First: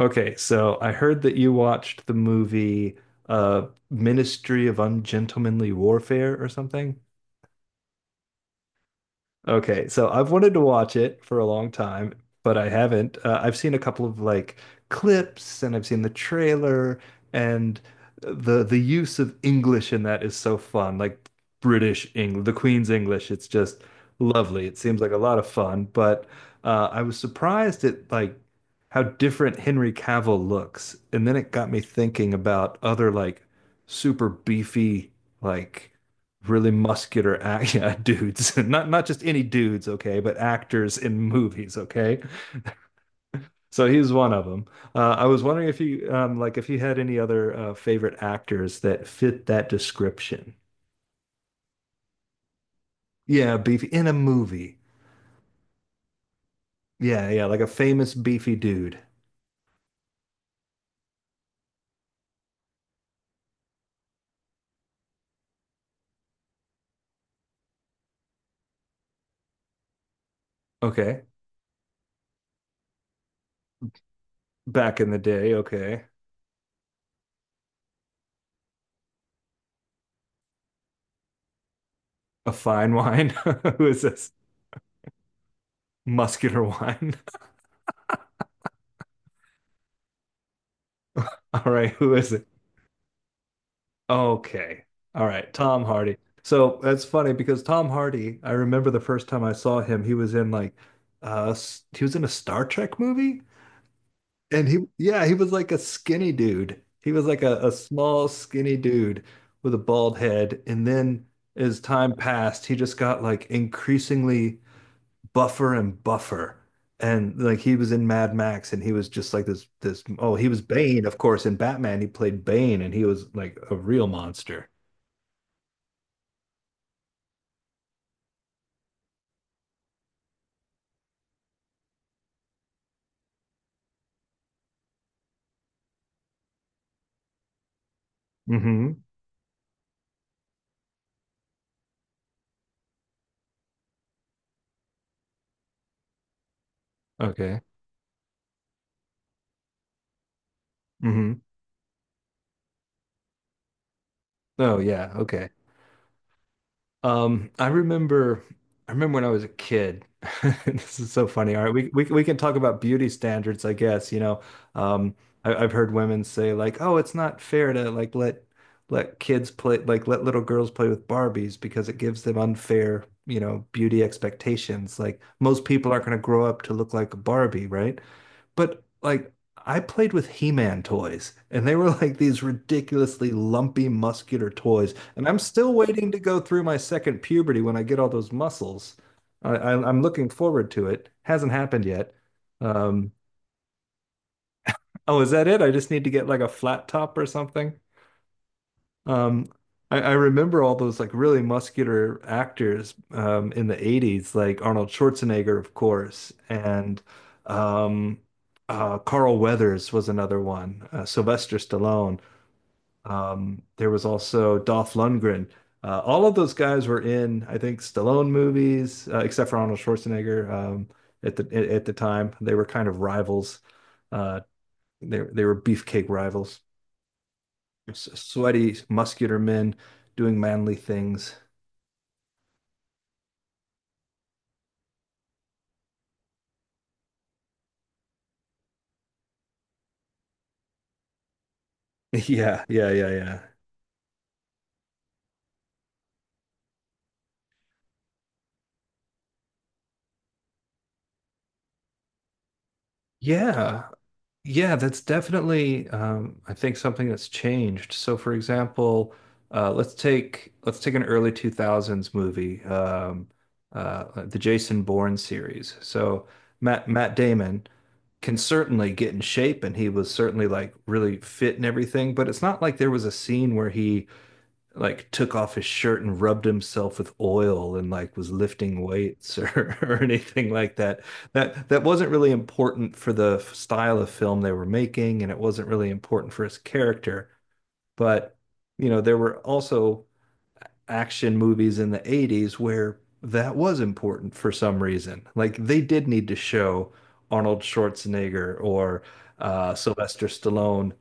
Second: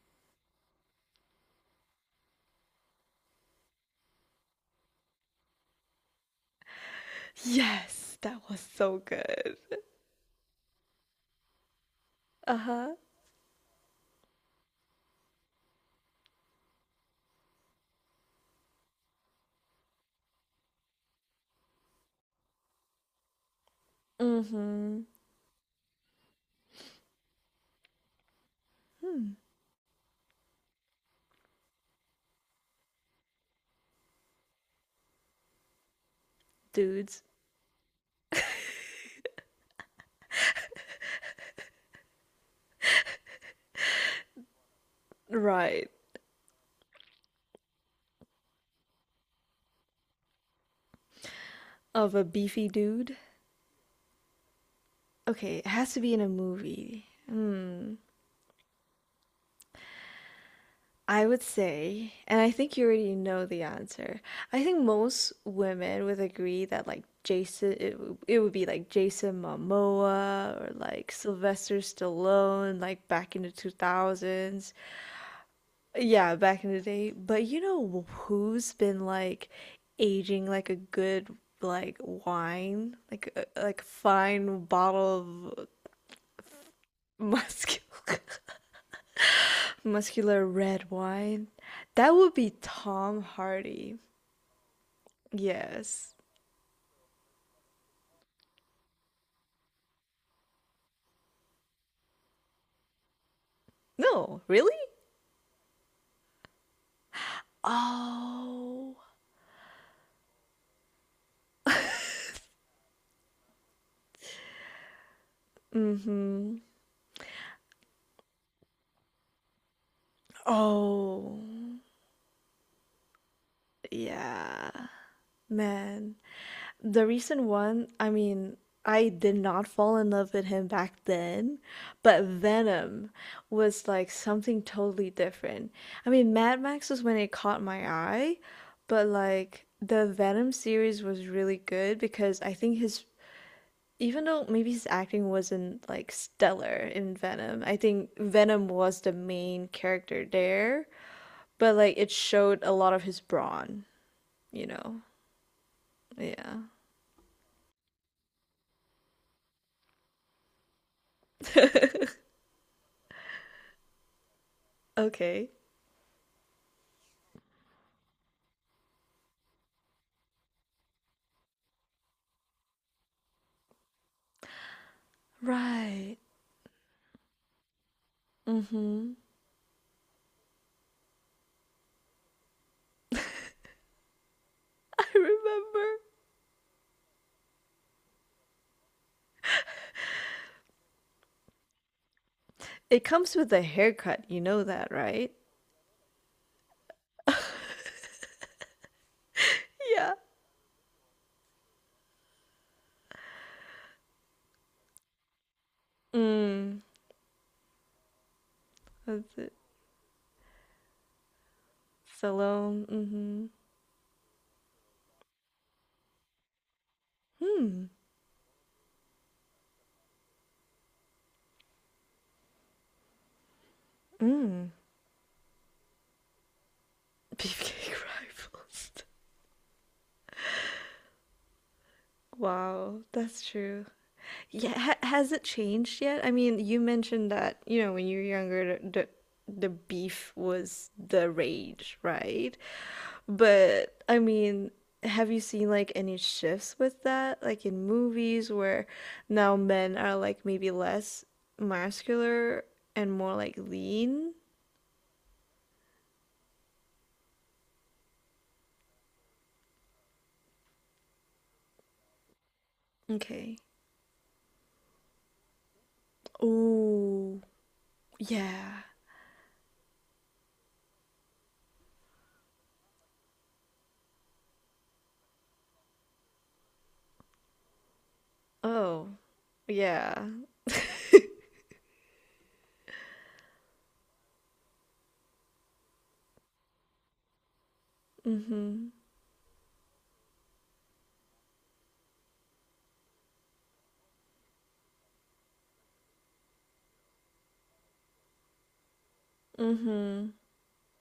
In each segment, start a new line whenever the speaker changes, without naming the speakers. Okay, so I heard that you watched the movie Ministry of Ungentlemanly Warfare or something.
Yes, that was so good.
Okay, so I've wanted to watch it for a long time, but
Uh
I
huh.
haven't. I've seen a couple of like clips, and I've seen the trailer and the use of English in that is so fun. Like British English, the Queen's English, it's just
Mm
lovely. It seems like
hmm.
a lot of fun, but I was surprised at like how different Henry Cavill looks. And then it got me thinking about other like super beefy like really
Dudes.
muscular yeah, dudes, not just any dudes, okay, but actors in movies, okay. So he's one of them. I was wondering if
Right.
you like if you had any other favorite actors that fit that description.
Of a beefy dude.
Yeah, beefy in a movie.
Okay, it has to be in a movie.
Yeah, yeah, like a famous beefy dude.
I would say, and I think you already know the answer. I think most women would agree that like it would be like Jason Momoa or like
Okay,
Sylvester Stallone, like back in the 2000s.
back in the day. Okay,
Yeah, back in the day. But you know who's been like aging like a good like
a fine
wine, like
wine.
like
Who is this?
fine bottle of
Muscular wine.
muscular muscular red wine?
All right, who
That
is
would
it?
be Tom Hardy.
Okay. All right. Tom
Yes.
Hardy. So that's funny, because Tom Hardy, I remember the first time I saw him, he was in like he was in a Star Trek movie
No,
and
really?
he, yeah, he was like a skinny dude. He was like a small skinny
Oh.
dude with a bald head, and then as time passed, he just got like increasingly buffer and
Mm-hmm.
buffer. And like he was in Mad Max and he was just like this oh, he was Bane, of course, in
Oh.
Batman he played Bane and he was like a real monster.
Yeah. Man. The recent one, I mean, I did not fall in love with him back then, but Venom was like something totally different. I mean, Mad Max was when it caught my eye,
Hmm.
but like the Venom series was really good because I think even though maybe his acting wasn't like stellar in
Okay.
Venom, I think Venom was the main character there,
Hmm.
but like it showed a lot of his brawn, you
Oh
know?
yeah. Okay.
Yeah.
Um, I remember I remember when I was a kid. This is so funny. All right, we can talk about beauty standards, I guess. You know, um,
Okay.
I've heard women say like, "Oh, it's not fair to like let kids play like let little girls play with Barbies because it gives them unfair, you know, beauty expectations. Like most people aren't going
Right.
to grow up to look like a Barbie, right? But
Mm-hmm.
like I played with He-Man toys and they were like these ridiculously lumpy muscular toys.
I
And I'm still
remember.
waiting to go through my second puberty when I get all those muscles. I'm looking forward to it. Hasn't happened yet.
It
Um,
comes with a haircut, you know that,
oh, is
right?
that it? I just need to get like a flat top or something. Um, I
Yeah.
remember all those like really muscular actors in the 80s, like Arnold Schwarzenegger, of course,
Mm.
and um, Carl
That's it.
Weathers was another one, Sylvester Stallone.
Salon. Mm-hmm.
There was also Dolph Lundgren. All of those guys were in, I think, Stallone movies, except for Arnold Schwarzenegger. At the at the time, they were kind of rivals. Uh, they were beefcake rivals,
Beefcake
sweaty,
rifles.
muscular men doing manly things.
Wow, that's true. Yeah, ha has it changed yet? I mean, you mentioned that, you know, when you were younger, the beef was the rage, right?
Yeah, yeah, yeah, yeah.
But I mean, have you seen like any shifts with that? Like in movies where now men are like maybe less muscular and more like
Yeah.
lean?
Yeah, that's definitely I think something that's changed. So for example, let's take an early 2000s movie,
Okay.
the Jason Bourne series. So Matt
Ooh,
Damon can
yeah.
certainly get in shape and he was certainly like really fit and everything, but it's not like there was a scene where he like took off his shirt and rubbed himself with oil and like was lifting
Oh,
weights or
yeah.
anything like that. That wasn't really important for the style of film they were making, and it wasn't really important for his character. But you
Mm-hmm.
know, there were also action movies in the 80s where that was important for some reason. Like they did need to show Arnold Schwarzenegger or Sylvester
Mm-hmm.
Stallone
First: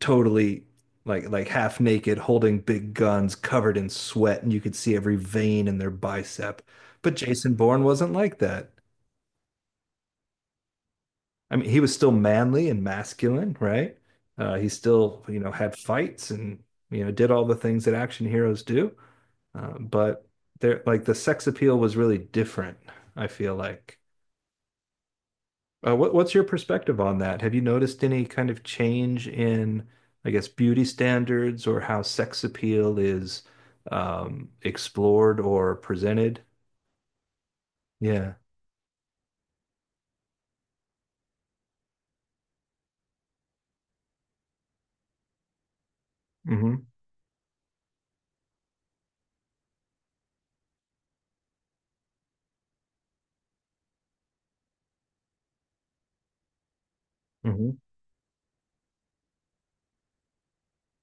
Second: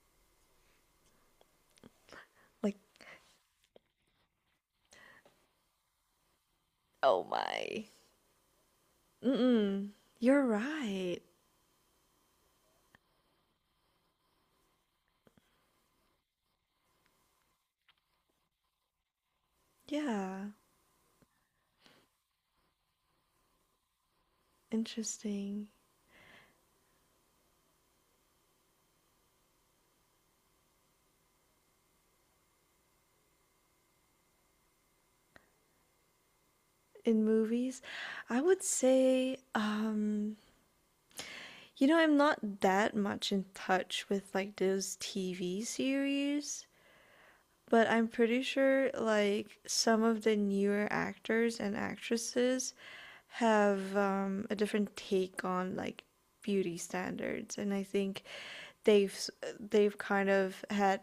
totally like half naked, holding
Like
big guns, covered in sweat, and you could see every vein in their bicep. But
oh
Jason Bourne
my.
wasn't like that.
Mm-mm. You're right.
I mean, he was still manly and masculine, right? He still, you know, had fights and, you know, did all the things that action heroes do. But
Yeah.
there, like the sex appeal was really different, I feel like.
Interesting.
What's your perspective on that? Have you noticed any kind of change in, I guess, beauty standards or how sex appeal is explored or presented?
In movies,
Yeah.
I would say, you know, I'm not that much in touch with like those TV series,
Hmm.
but I'm pretty sure like some of the newer actors and actresses have a different take on like beauty standards,
Hmm.
and I think they've they've kind of had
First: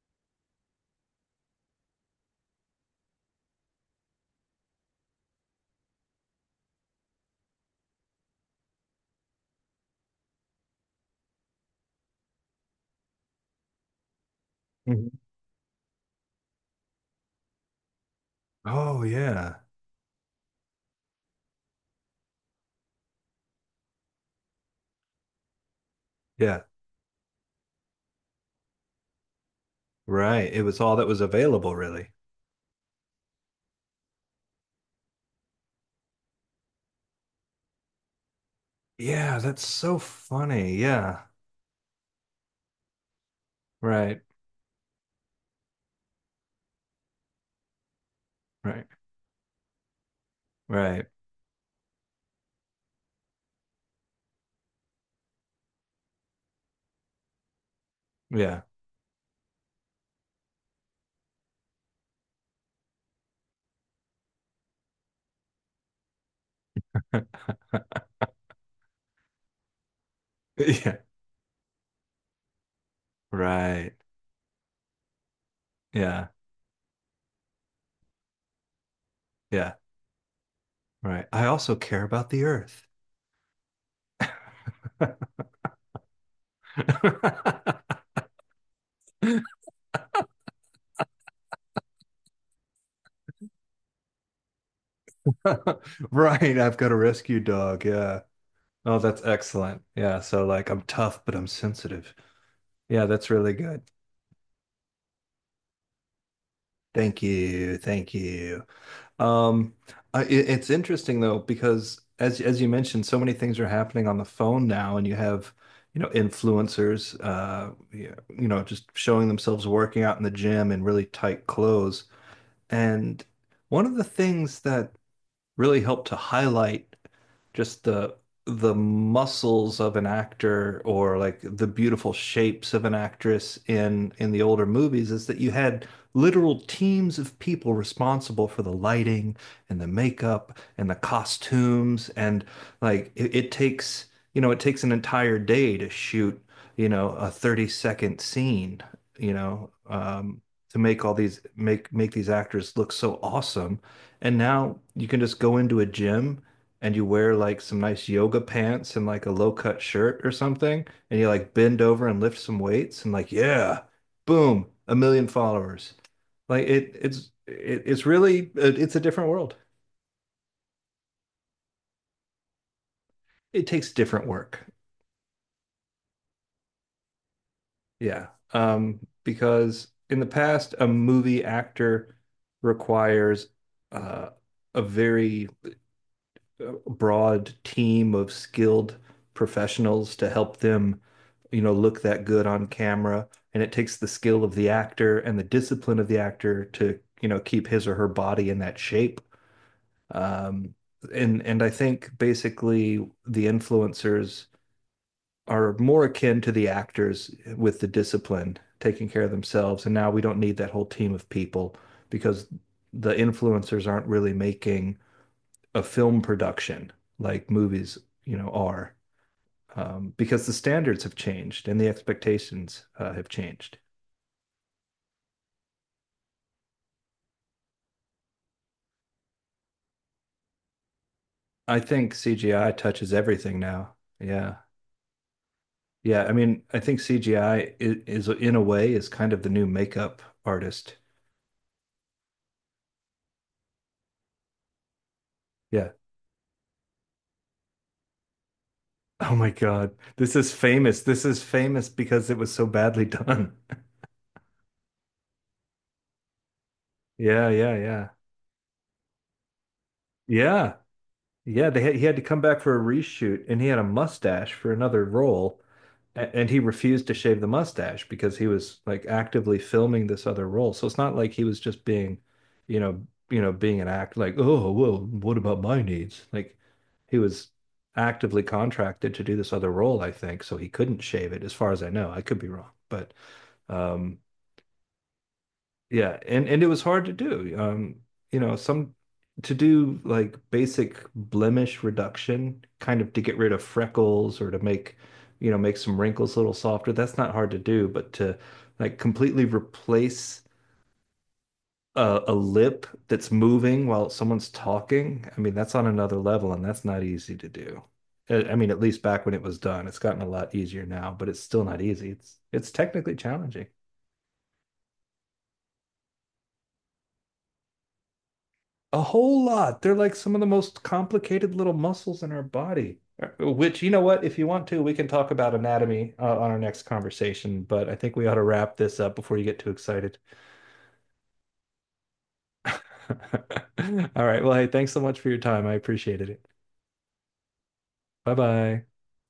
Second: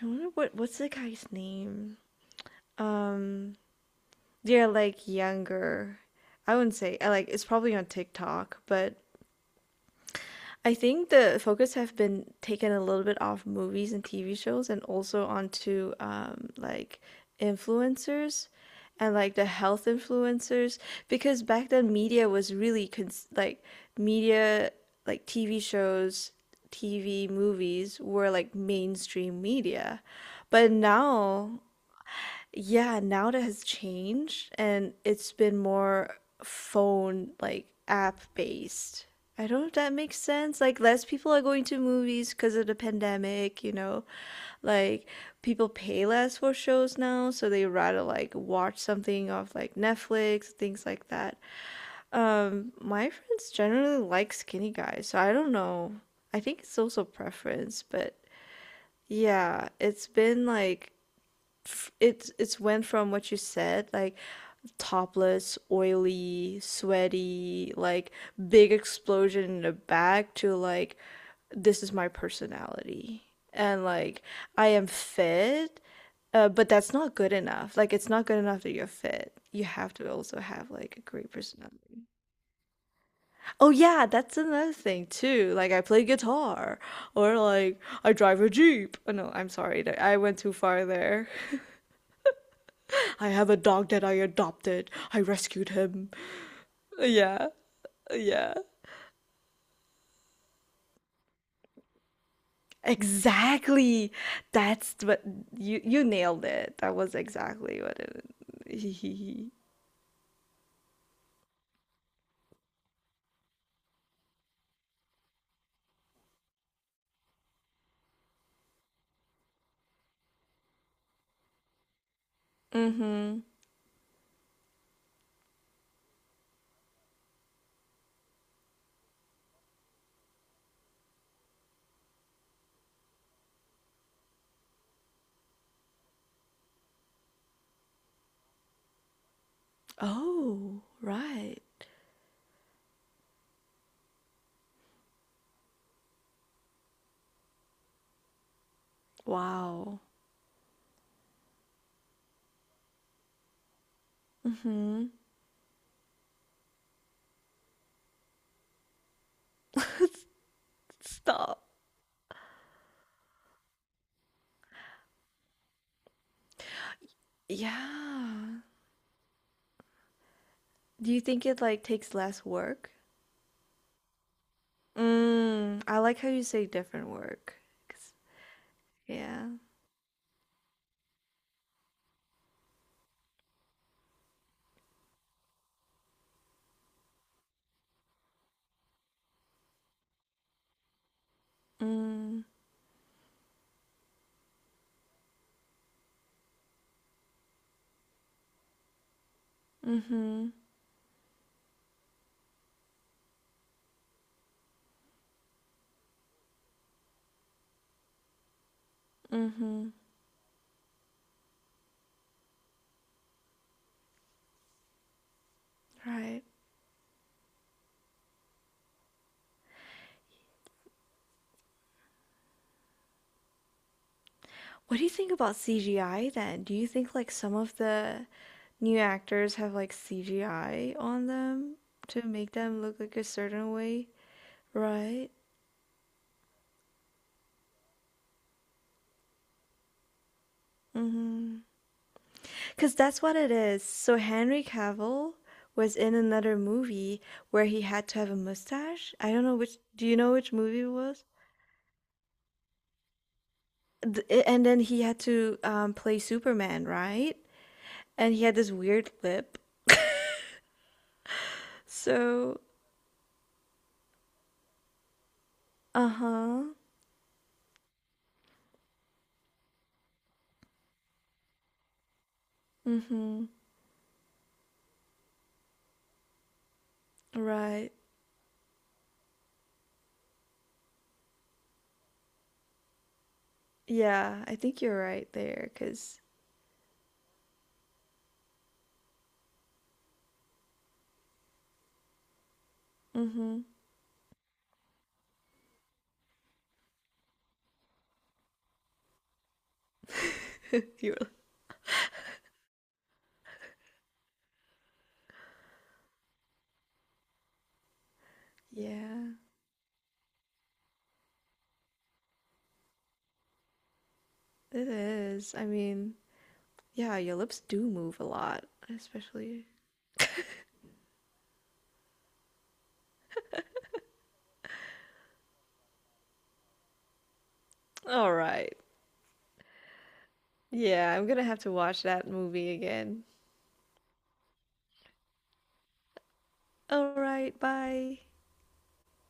I wonder what's the guy's name? Yeah, like younger. I wouldn't say I like it's probably on TikTok, but I think the focus have been taken a little bit off movies and TV shows and
Hmm.
also onto like influencers
Oh,
and like the
yeah.
health influencers because back then media was really cons like media like TV shows,
Yeah.
TV movies were like mainstream media.
Right. It
But
was all that was
now
available, really.
yeah, now it has changed and it's been more phone like app based.
Yeah,
I don't
that's
know if that
so
makes sense.
funny.
Like less
Yeah.
people are going to movies because of the pandemic, you know.
Right.
Like people pay less for shows now, so they rather like watch
Right.
something off like Netflix, things
Right.
like that. My friends generally like skinny guys, so I don't know. I think it's also preference, but
Yeah.
yeah, it's been like it's went from what you said like topless oily sweaty like big explosion in the back to
Yeah.
like this is my personality and
Right.
like I am fit
Yeah.
but that's not good enough like it's not good enough that you're fit you
Yeah.
have to also have like a
Right.
great
I also care
personality
about the earth.
oh yeah that's another thing too like I play guitar or like I drive a jeep oh no I'm sorry I went too far there I have a dog that I adopted. I rescued him.
Right. I've got a rescue
Yeah,
dog. Yeah.
yeah.
Oh, that's excellent. Yeah. So, like, I'm tough, but I'm sensitive. Yeah, that's really good.
Exactly. That's what you nailed it. That was
Thank you.
exactly what
Thank you.
it.
Um, it's interesting though, because as you mentioned, so many things are happening on the phone now, and you have, you know, influencers, yeah, you know, just showing themselves working out in the gym in really tight clothes. And
Mm-hmm.
one of the things that really help to highlight just the muscles of an actor or like the beautiful shapes of an actress in the older movies is that you had literal teams of people responsible for the lighting and the makeup
Oh,
and the
right.
costumes and like it takes, you know, it takes an entire day to shoot, you know, a 30-second scene, you know,
Wow.
to make all these make these actors look so awesome, and now
Mm-hmm.
you can just go into a gym and you wear like some nice yoga pants and like a low-cut shirt or something, and you like
Stop.
bend over and lift some weights and like, yeah, boom, a million followers. Like it's really
Yeah.
it's a different world.
Do you think it like takes less work?
It takes different work.
Mm, I like how you say different work. 'Cause,
Yeah.
yeah.
Because in the past, a movie actor requires uh, a very broad team of skilled professionals to help them, you know, look that
Mm,
good on camera. And it takes the skill of the actor and the discipline of the actor to, you know, keep his or her body in that shape.
mm-hmm.
Um, and I think basically the influencers are more akin to the actors with the discipline, taking care of themselves.
Mm-hmm.
And now we don't need that whole team of people because the influencers aren't really making a film
Right.
production like movies, you know, are because the standards have changed and the expectations have changed.
What do you think about CGI then? Do you think like some of the new actors have like CGI on them
I think
to make
CGI
them look
touches
like a
everything
certain
now.
way,
Yeah.
right?
Yeah. I mean, I think is in a way is kind of the new makeup artist.
Mm-hmm. Because that's what it is. So Henry Cavill
Yeah.
was in another movie where he had to have a mustache. I
Oh
don't
my
know which,
God.
do you know
This is
which movie it
famous. This
was?
is famous because it was so badly done.
And then he had to play Superman, right?
Yeah, yeah, yeah.
And he had this weird lip.
Yeah. Yeah, they had, he had to come back
So,
for a reshoot and he had a mustache for another role. And he
uh-huh.
refused to shave the mustache because he was like actively filming this other role. So it's not like he was just being, you
Mm-hmm.
know, being an act like, oh, well, what about my needs? Like he was
Right.
actively contracted to do this other role, I think, so he couldn't shave it, as far as I know. I could be wrong, but um,
Yeah, I think you're right there,
yeah,
'cause
and it was hard to do. You know, some to do like basic blemish reduction, kind of to get rid of
mhm.
freckles or to make, you know, make some wrinkles a little softer. That's not hard to do, but to like completely replace
You're like,
a lip that's moving while someone's talking, I mean, that's on another level, and that's not easy to do. I mean, at least back when
yeah,
it was done, it's gotten a lot easier now, but it's still not easy. It's technically challenging.
it is. I mean, yeah, your lips do move a lot,
A whole
especially.
lot. They're like some of the most complicated little muscles in our body. Which, you know what, if you want to, we can talk about anatomy on our next conversation, but I think we
All
ought to
right.
wrap this up before you get too excited.
Yeah, I'm gonna have to watch that movie
All
again.
right. Well, hey, thanks so much for your time. I appreciated it.
All right, bye.
Bye bye.